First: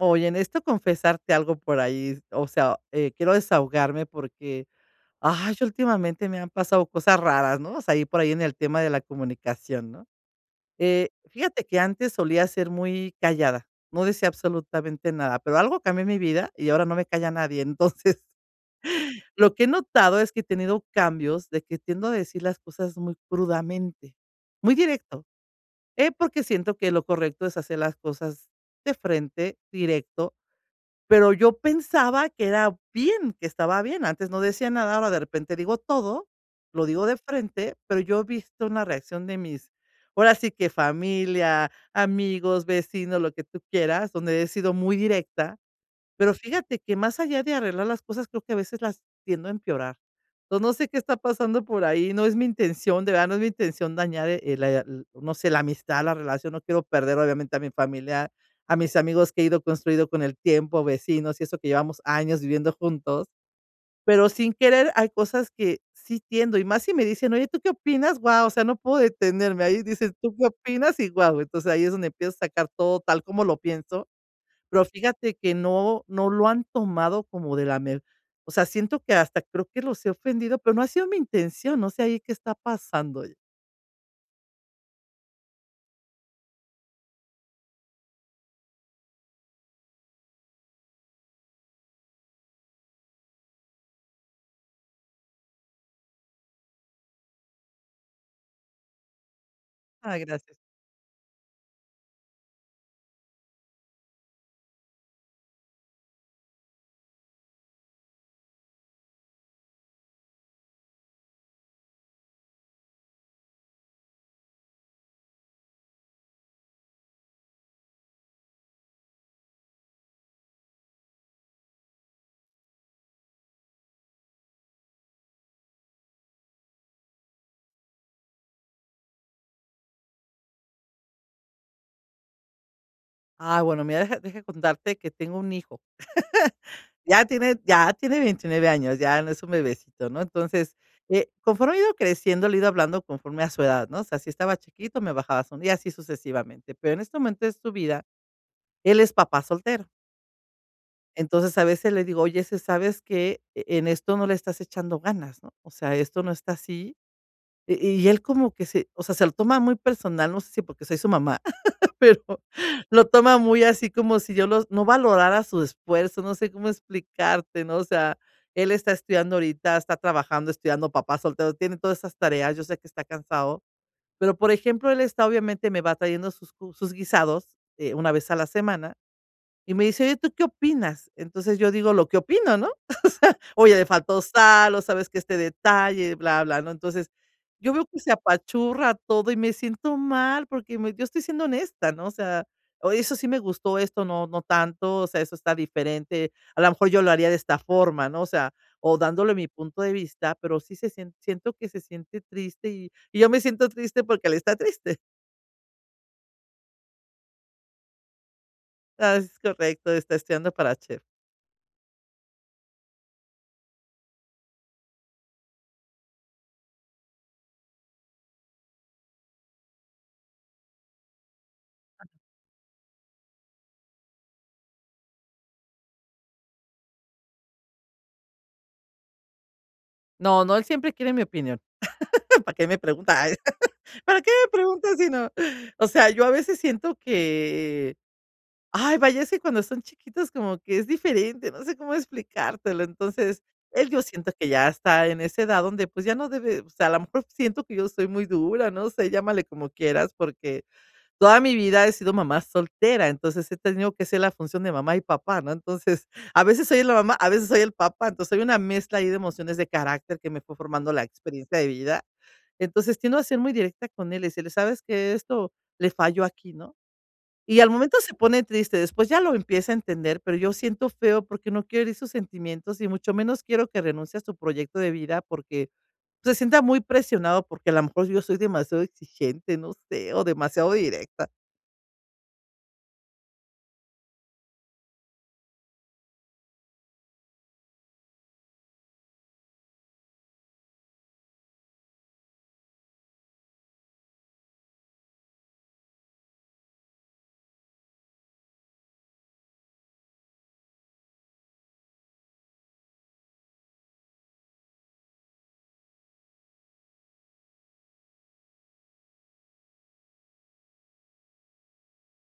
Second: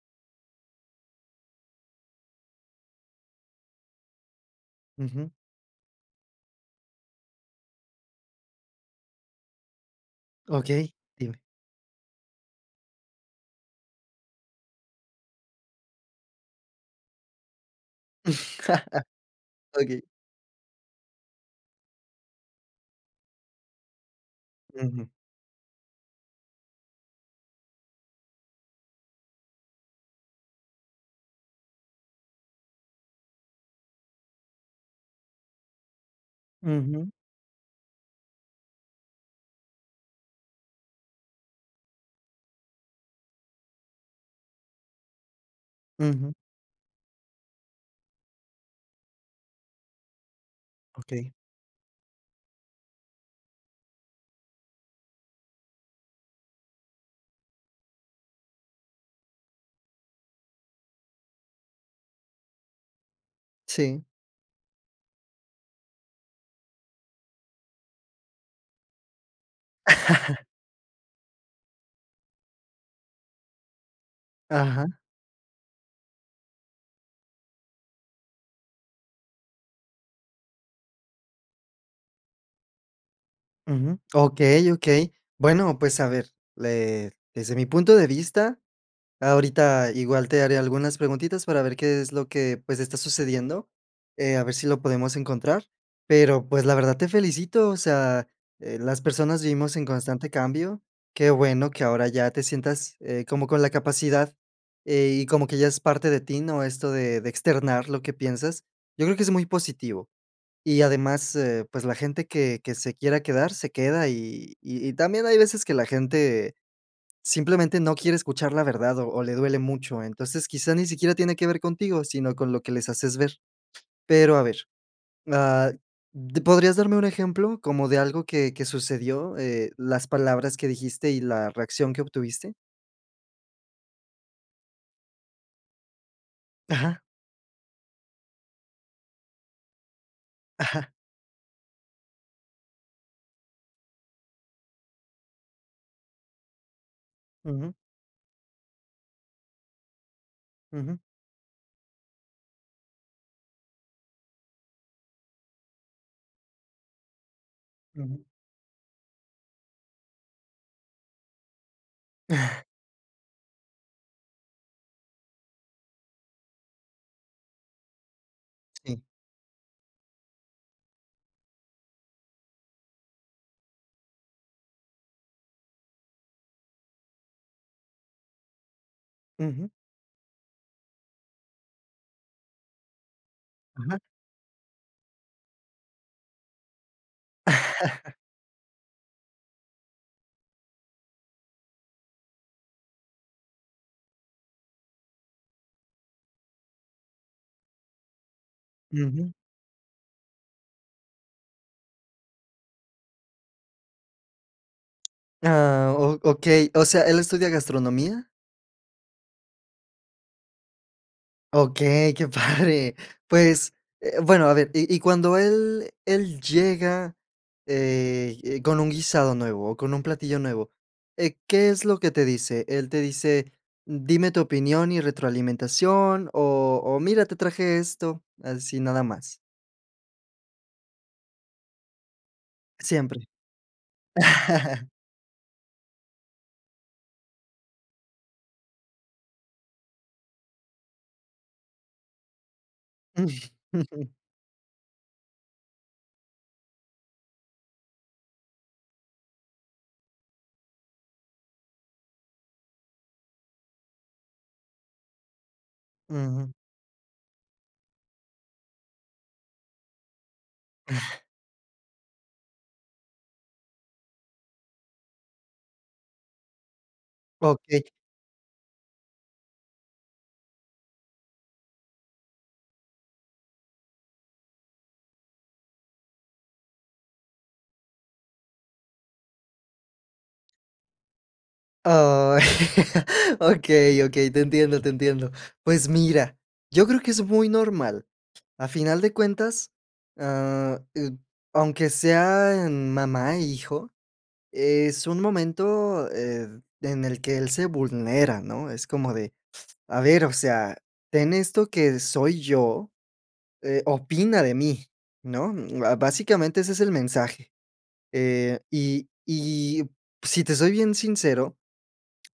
Oye, necesito confesarte algo por ahí, o sea, quiero desahogarme porque, Ujú. ay, últimamente me han pasado cosas raras, ¿no? O sea, ahí por ahí en el tema de la comunicación, ¿no? Okey, dime. Fíjate que antes solía ser muy callada, no decía absolutamente nada, pero algo cambió en mi vida y ahora no me calla nadie. Entonces, lo que he Okey. notado es que he tenido cambios de que tiendo a decir las cosas muy crudamente, muy Ujú, directo, porque siento que lo correcto es hacer las cosas de frente, directo, pero yo pensaba que era bien, que estaba bien. Antes no decía nada, ahora de repente digo todo, lo digo ujú, de frente, pero yo he visto una reacción de mis, ahora sí que familia, amigos, vecinos, lo que tú quieras, donde he sido muy directa, ujú. pero fíjate que más allá de arreglar las cosas, creo que a veces las tiendo a empeorar. Entonces, no sé qué está Okey. pasando por ahí, no es mi intención, de verdad, no es mi intención dañar, la l no sé, la amistad, la relación, no quiero perder, obviamente, a mi familia, a mis amigos que he ido construido con el tiempo, vecinos y eso que llevamos años viviendo juntos, Sí. pero sin querer hay cosas que sí tiendo, y más si me dicen: "Oye, ¿tú qué opinas?", guau, o sea, no puedo detenerme, ahí dicen "¿Tú qué opinas?", y guau, entonces ahí es donde empiezo a sacar todo tal como lo pienso. Pero Ajá, fíjate que no lo han tomado como de la me o sea, siento que hasta creo que los he ofendido, pero no ha sido mi intención, no sé ahí qué está pasando. ujú. Okey, okey. Bueno, pues, a ver, le desde mi punto de vista, ahorita igual te haré algunas preguntitas para ver qué es lo que, pues, está sucediendo, a ver si lo podemos encontrar. Pero, pues, la verdad te felicito, o sea, las personas vivimos en Ah, constante gracias. cambio. Qué bueno que ahora ya te sientas, como con la capacidad, y como que ya es parte de ti, ¿no? Esto de externar lo que piensas. Yo creo que es muy positivo. Y además, pues, la gente que se quiera quedar, se queda, y también hay veces que la gente simplemente no quiere escuchar la verdad o le duele mucho. Entonces, quizá ni siquiera tiene que ver contigo, sino con lo que les haces ver. Pero a ver, ah, ¿podrías darme un ejemplo como de algo que sucedió, las palabras que dijiste y la reacción que obtuviste? Ah, bueno, mira, deja contarte que tengo un hijo. Ajá, Ya tiene 29 años, ya no es un bebecito, ¿no? Entonces, ajá. Conforme he ido creciendo, le he ido hablando conforme a su edad, ¿no? O sea, si estaba chiquito, me bajaba un y así sucesivamente. Pero en este momento de su Ujú, vida, él es papá soltero. ujú, Entonces, a veces le digo: "Oye, si sabes que en esto no le estás echando ganas, ¿no? O sea, esto no está así". Y y él ujú, como que se o sea, se lo toma muy personal, no sé si porque soy su mamá, pero lo toma muy así como si yo los no valorara su esfuerzo, no sé cómo explicarte, ¿no? O sea, él está sí. estudiando ahorita, está trabajando, estudiando, papá soltero, tiene todas esas tareas, yo sé que está cansado, pero, por ejemplo, él está obviamente me va trayendo sus guisados, una vez a la semana. Ujú, Y me dice: "Oye, ¿tú qué opinas?". Entonces, yo digo lo que opino, ¿no? "Oye, le ajá, faltó sal, o sabes que este detalle, bla, bla", ¿no? Entonces, yo veo que se apachurra todo y me siento mal porque me yo estoy siendo honesta, ¿no? O sea, o eso sí me gustó, esto no, no tanto, o sea, eso está diferente. A lo mejor yo lo haría de esta forma, ¿no? O sea, o ujú. dándole mi punto de vista, pero sí se sien siento que se siente triste y yo me siento triste porque él está triste. Ah, o- ok. O sea, ¿él estudia gastronomía? Ah, es correcto, está estudiando para chef. Okey, qué padre. Pues, bueno, a ver, y cuando él llega, con un guisado nuevo o con un platillo nuevo, ¿qué es lo que te dice? ¿Él te dice: "Dime tu opinión y retroalimentación", o "Mira, te traje esto", así nada más? No, no, él siempre quiere mi opinión. ¿Para qué me Siempre. preguntas? ¿Para qué me preguntas si no? O sea, yo a veces siento que, ay, vaya, es que cuando son chiquitos como que es diferente, no sé cómo explicártelo. Entonces, él yo siento que ya está en esa edad donde pues ya no debe, o sea, a lo mejor siento que yo soy muy dura, no sé, llámale como quieras, porque toda mi vida he sido mamá soltera, entonces he tenido que ser la función de mamá y papá, ¿no? Entonces, a Ujú. veces soy la mamá, a veces soy el papá, entonces hay una mezcla ahí de emociones de carácter que me fue formando la experiencia de vida. Entonces, tiendo a ser muy directa con él y decirle: "¿Sabes que esto le falló aquí", ¿no? Y al Okey. momento se pone triste, después ya lo empieza a entender, pero yo siento feo porque no quiero herir sus sentimientos y mucho menos quiero que renuncie a su proyecto de vida porque se sienta muy presionado, porque a lo mejor yo soy demasiado exigente, no sé, o demasiado directa. Ay, okey, okey, te entiendo, te entiendo. Pues mira, yo creo que es muy normal. A final de cuentas, ah, eh, aunque sean mamá e hijo, es un momento, en el que él se vulnera, ¿no? Es como de, a ver, o sea, ten esto que soy yo, opina de mí, ¿no? Ba básicamente ese es el mensaje, y si te soy bien sincero,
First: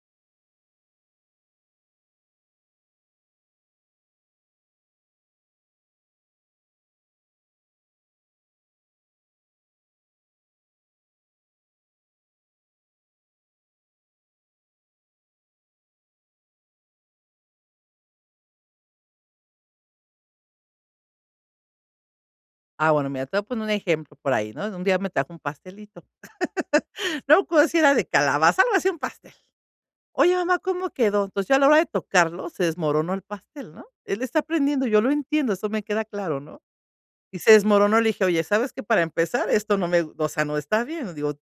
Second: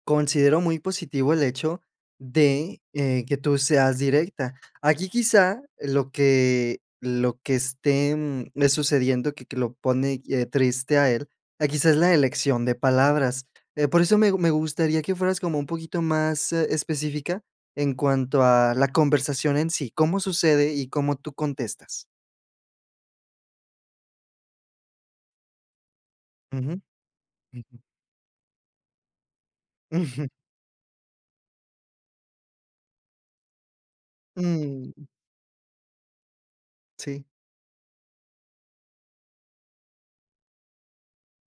considero muy positivo el hecho de, que tú seas directa. Aquí quizá lo que esté, sucediendo que lo pone, triste a él, quizá es la elección de palabras. Por eso me gustaría que fueras como un poquito más, específica en cuanto a la conversación en sí, cómo sucede y cómo tú contestas. Ah, bueno, mira, te voy a poner un ejemplo por ahí, ¿no? Un día me trajo un pastelito. Ujú. No me acuerdo Ujú. si era de calabaza, algo así, un pastel. Oye, mamá, ¿cómo quedó? Entonces, yo a la hora de tocarlo, se desmoronó el pastel, ¿no? Él está aprendiendo, Mm, yo lo entiendo, eso me queda claro, ¿no? sí. Y se desmoronó, le dije: "Oye, ¿sabes qué? Para empezar, esto no me gu o sea, no está bien", digo,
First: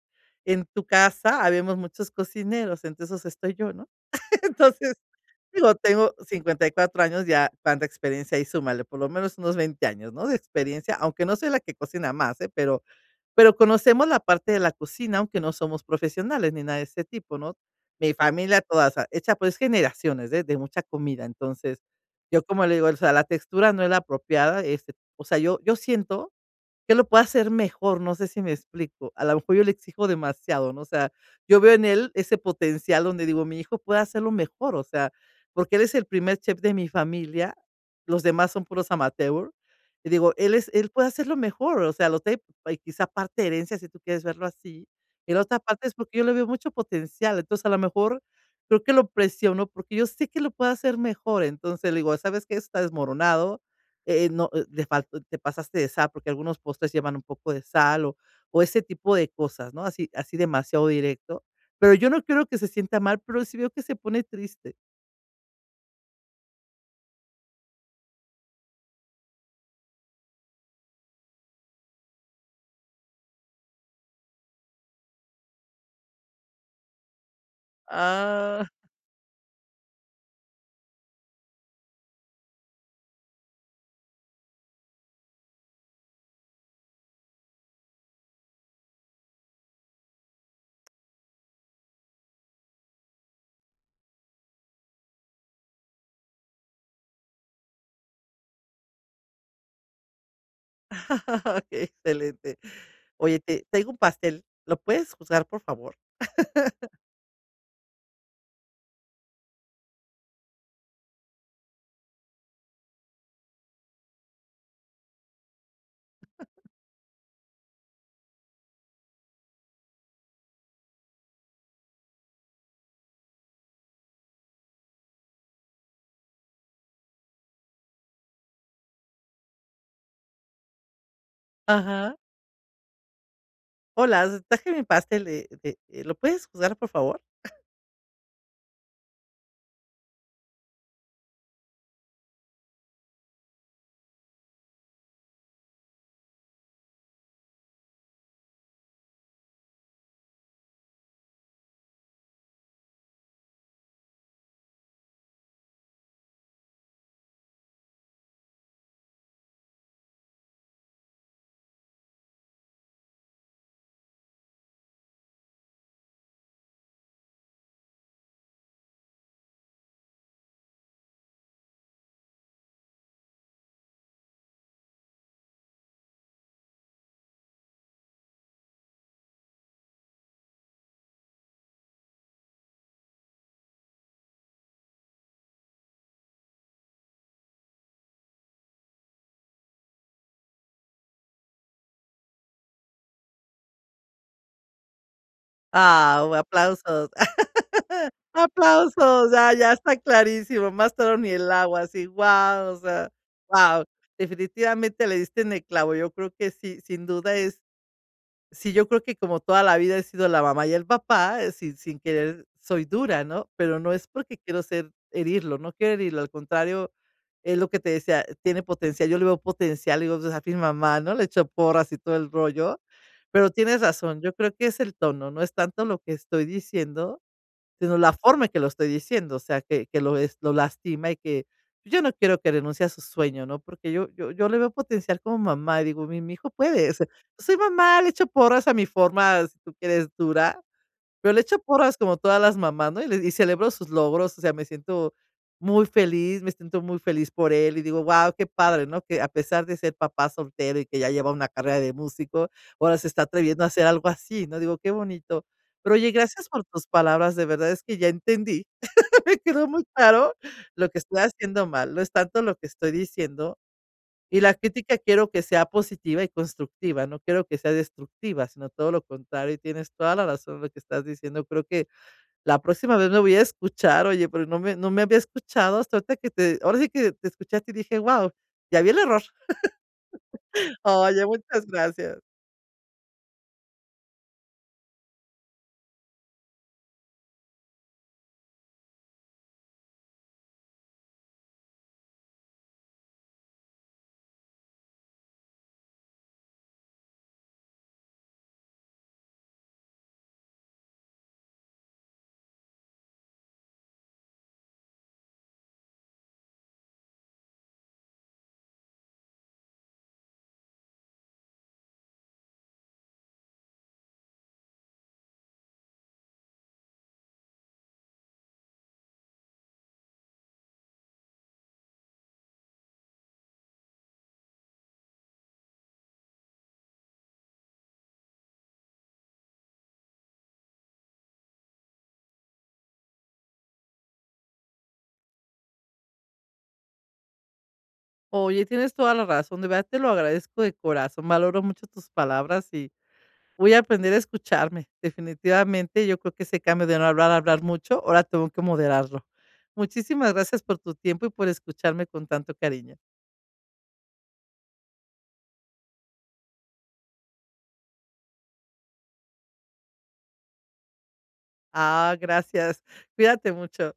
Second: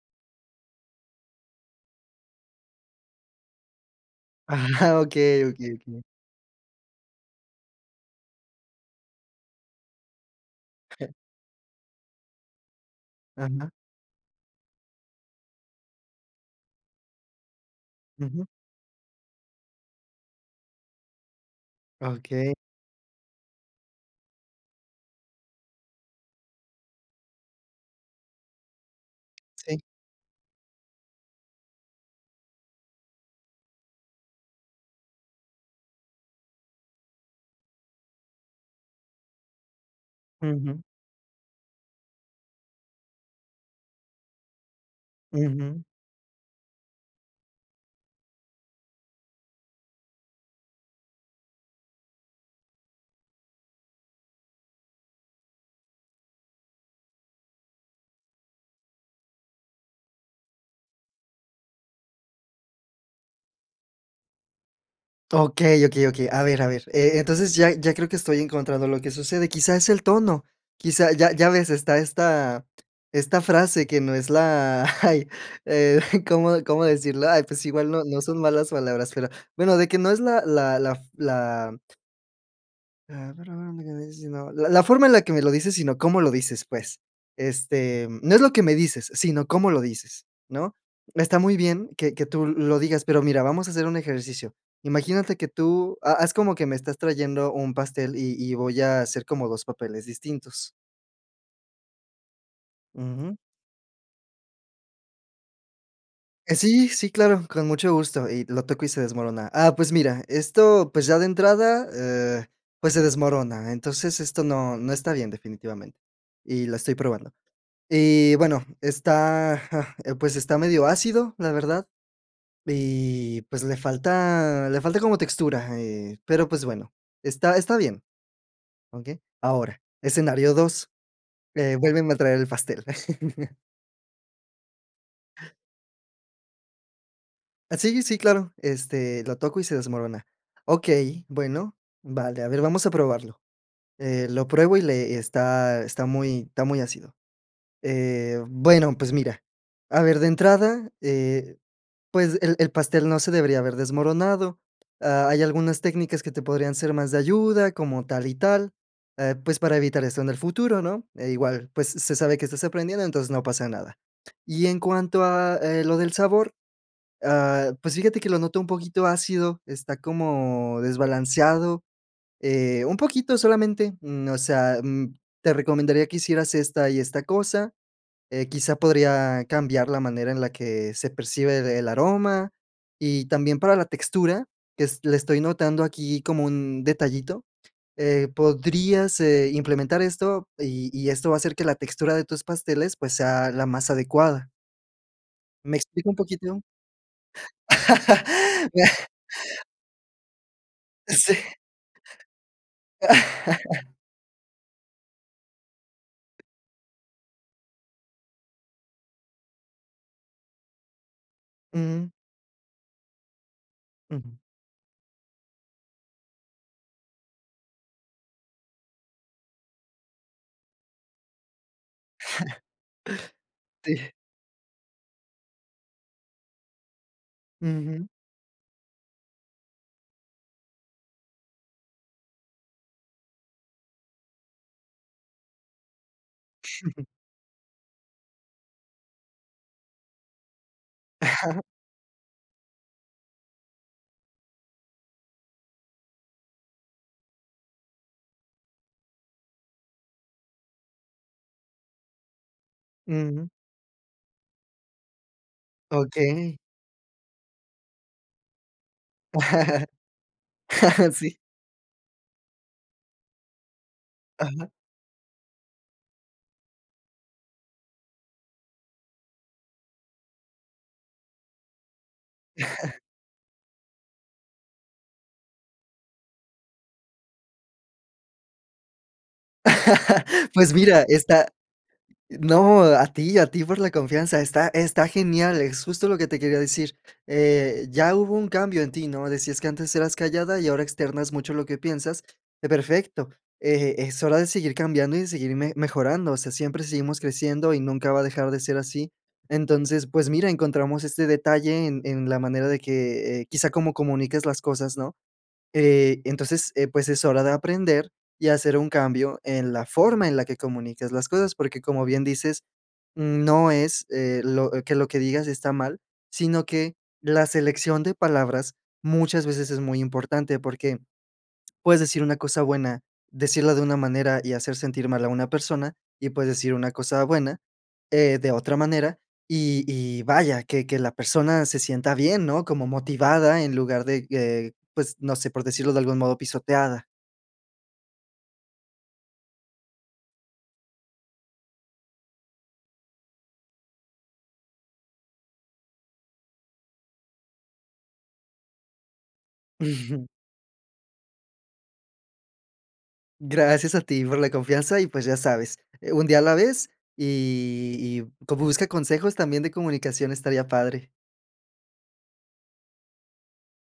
en tu casa habemos muchos cocineros, entre esos estoy yo, ¿no? Entonces Ajá, okey, okey, digo, okey. tengo 54 años, ya cuánta experiencia y súmale, por lo menos unos 20 años, ¿no?, de experiencia, aunque no soy la que cocina más, ¿eh?, pero Ajá. conocemos la parte de la cocina, aunque no somos profesionales ni nada de ese tipo, ¿no? Mi Ujú. familia toda, o sea, hecha, pues, generaciones de mucha comida. Entonces, yo Okey, como le digo, o sea, la textura no es la apropiada, este, o sea, yo siento que lo pueda hacer mejor, no sé si me explico. A lo mejor yo le sí. exijo demasiado, ¿no? O sea, yo veo en él ese potencial donde digo, mi hijo puede hacerlo mejor, o sea, porque él es el primer chef de mi familia, los demás son puros amateur, y digo, Ujú, él puede hacerlo mejor, o sea, lo trae, quizá parte de herencia, si tú quieres verlo así, y la otra ujú. parte es porque yo le veo mucho potencial, entonces, a lo mejor creo que lo presiono porque yo sé que lo puede hacer mejor, entonces, le digo: "¿Sabes qué? Eso está desmoronado, no, le faltó te pasaste de sal, porque algunos postres llevan un poco de sal, o ese tipo de cosas, ¿no? Así así demasiado directo. Pero yo no quiero que se sienta mal, pero sí veo que se pone triste. Okey, okey, okey. A ver, entonces ya ya creo que estoy encontrando lo que sucede. Quizá es el tono, quizá ya ya ves, está esta esta frase que no es la ay, eh, ¿cómo cómo decirlo? Ay, pues igual no no son malas Ah, palabras, pero bueno, de que no es la la la la ah, pero a ver, ¿dónde que me dices? Si no, la la forma en la que me lo dices, sino cómo lo dices, pues. Este, no es lo que me dices, sino cómo lo dices, ¿no? Está muy bien que tú lo digas, pero mira, vamos a hacer un ejercicio. Imagínate que tú ha haz como que me estás trayendo un pastel y voy a hacer como 2 papeles distintos. okey, excelente. Ujú. Oye, te traigo un pastel, ¿lo puedes juzgar, por favor? Sí, sí, claro, con mucho gusto, y lo toco y se desmorona. Ah, pues mira, esto, pues, ya de entrada, pues, se desmorona, entonces esto no no está bien definitivamente, y lo estoy probando. Y bueno, está, pues, está medio ácido, la verdad, y, pues, le falta como textura, pero, pues, bueno, está está bien, ¿okey? Ahora, escenario dos, vuélveme a Ajá. traer el pastel. Hola, traje mi pastel ¿lo puedes juzgar, por favor? Ah, sí, sí, claro, este, lo toco y se desmorona. Okey, bueno, vale, a ver, vamos a probarlo. Lo pruebo y le está está muy ácido. Bueno, pues, mira, a ver, de entrada, pues, el pastel no se debería haber desmoronado. Ah, hay algunas técnicas que te podrían ser más de ayuda, como tal y tal, pues, para evitar esto en el futuro, ¿no? E igual, pues, se sabe que estás aprendiendo, entonces no pasa nada. Y en cuanto a, lo del sabor, pues, fíjate que lo noto un poquito ácido, está como desbalanceado, un poquito solamente, o sea, te recomendaría que hicieras esta y esta cosa. Quizá podría cambiar la manera en la que se percibe el aroma y también para la textura, que es le estoy notando aquí como un detallito, podrías, implementar esto y esto va a hacer que la textura de tus pasteles, pues, sea la más adecuada. ¿Me explico un Ah, poquito? aplausos. Me- Aplausos, ya ya está clarísimo, más toro ni Sí. el agua, así, guau, o sea, wow. Definitivamente le diste en el clavo, yo creo que sí, sin duda es sí, yo creo que como toda la vida he sido la mamá y el papá, sin Ujú, querer soy dura, ¿no? Pero no es porque ujú. quiero ser herirlo, no quiero herirlo, al contrario, es lo que te decía, tiene potencial, yo le veo potencial, digo, pues, a mi mamá, ¿no? Le echo porras y todo el rollo, pero tienes Sí. razón, yo creo que es el tono, no es tanto lo que estoy diciendo, sino Ujú. la forma en que lo estoy diciendo, o sea, que lo es lo lastima y que yo no quiero que renuncie a su sueño, ¿no? Porque yo le veo potencial como mamá, y digo: "Mi hijo puede". O sea, soy mamá, le echo porras a mi forma, si tú quieres, dura. Pero le echo Ajá. porras como todas las mamás, ¿no? Y le y celebro sus logros, o sea, me siento muy feliz, me siento muy feliz por él, y digo: "Guau, qué padre", ¿no? Que a pesar de ser papá soltero y que ya lleva una carrera de músico, ahora se está Ujú. atreviendo a hacer algo así, ¿no? Digo: "Qué bonito". Pero oye, gracias Okey. por tus palabras, de verdad es que ya entendí, me quedó muy claro lo que estoy Sí. haciendo mal, no es tanto lo que estoy diciendo, y la Ajá. crítica quiero que sea positiva y constructiva, no quiero que sea destructiva, sino todo lo contrario, y tienes toda la razón en lo que estás diciendo. Creo que la próxima vez me voy a escuchar, oye, pero no me había escuchado hasta ahorita que te ahora sí que te escuchaste y dije: wow ya vi el error". Pues mira, Oye, está muchas gracias. no, a ti por la confianza. Está está genial, es justo lo que te quería decir. Ya hubo un cambio en ti, ¿no? Decías que antes eras callada y ahora externas mucho lo que piensas. Perfecto. Es hora de seguir cambiando y de seguir me mejorando. O sea, siempre seguimos creciendo y nunca va a dejar de ser así. Entonces, pues mira, encontramos este detalle en la manera de que, quizá cómo comunicas las cosas, ¿no? Entonces, pues es hora de aprender y hacer un cambio en la forma en la que comunicas las cosas, porque como bien dices, no es que lo que digas está mal, sino que la selección de palabras muchas veces es muy importante porque puedes decir una cosa buena, decirla de una manera y hacer sentir mal a una persona, y puedes decir una cosa buena, de otra manera y vaya, que la persona se sienta bien, ¿no? Como motivada en lugar de, pues, no sé, por decirlo de algún modo, pisoteada. Oye, tienes toda la razón, de verdad te lo agradezco de corazón, valoro mucho tus palabras y voy a aprender a escucharme. Definitivamente, yo creo que ese cambio de no hablar a hablar mucho, ahora tengo que moderarlo. Ujú. Muchísimas gracias por tu tiempo y por escucharme con tanto cariño. Gracias a ti por la confianza y, pues, ya sabes, un día a la vez y como busca consejos también de comunicación estaría padre. Ah, gracias. Cuídate mucho.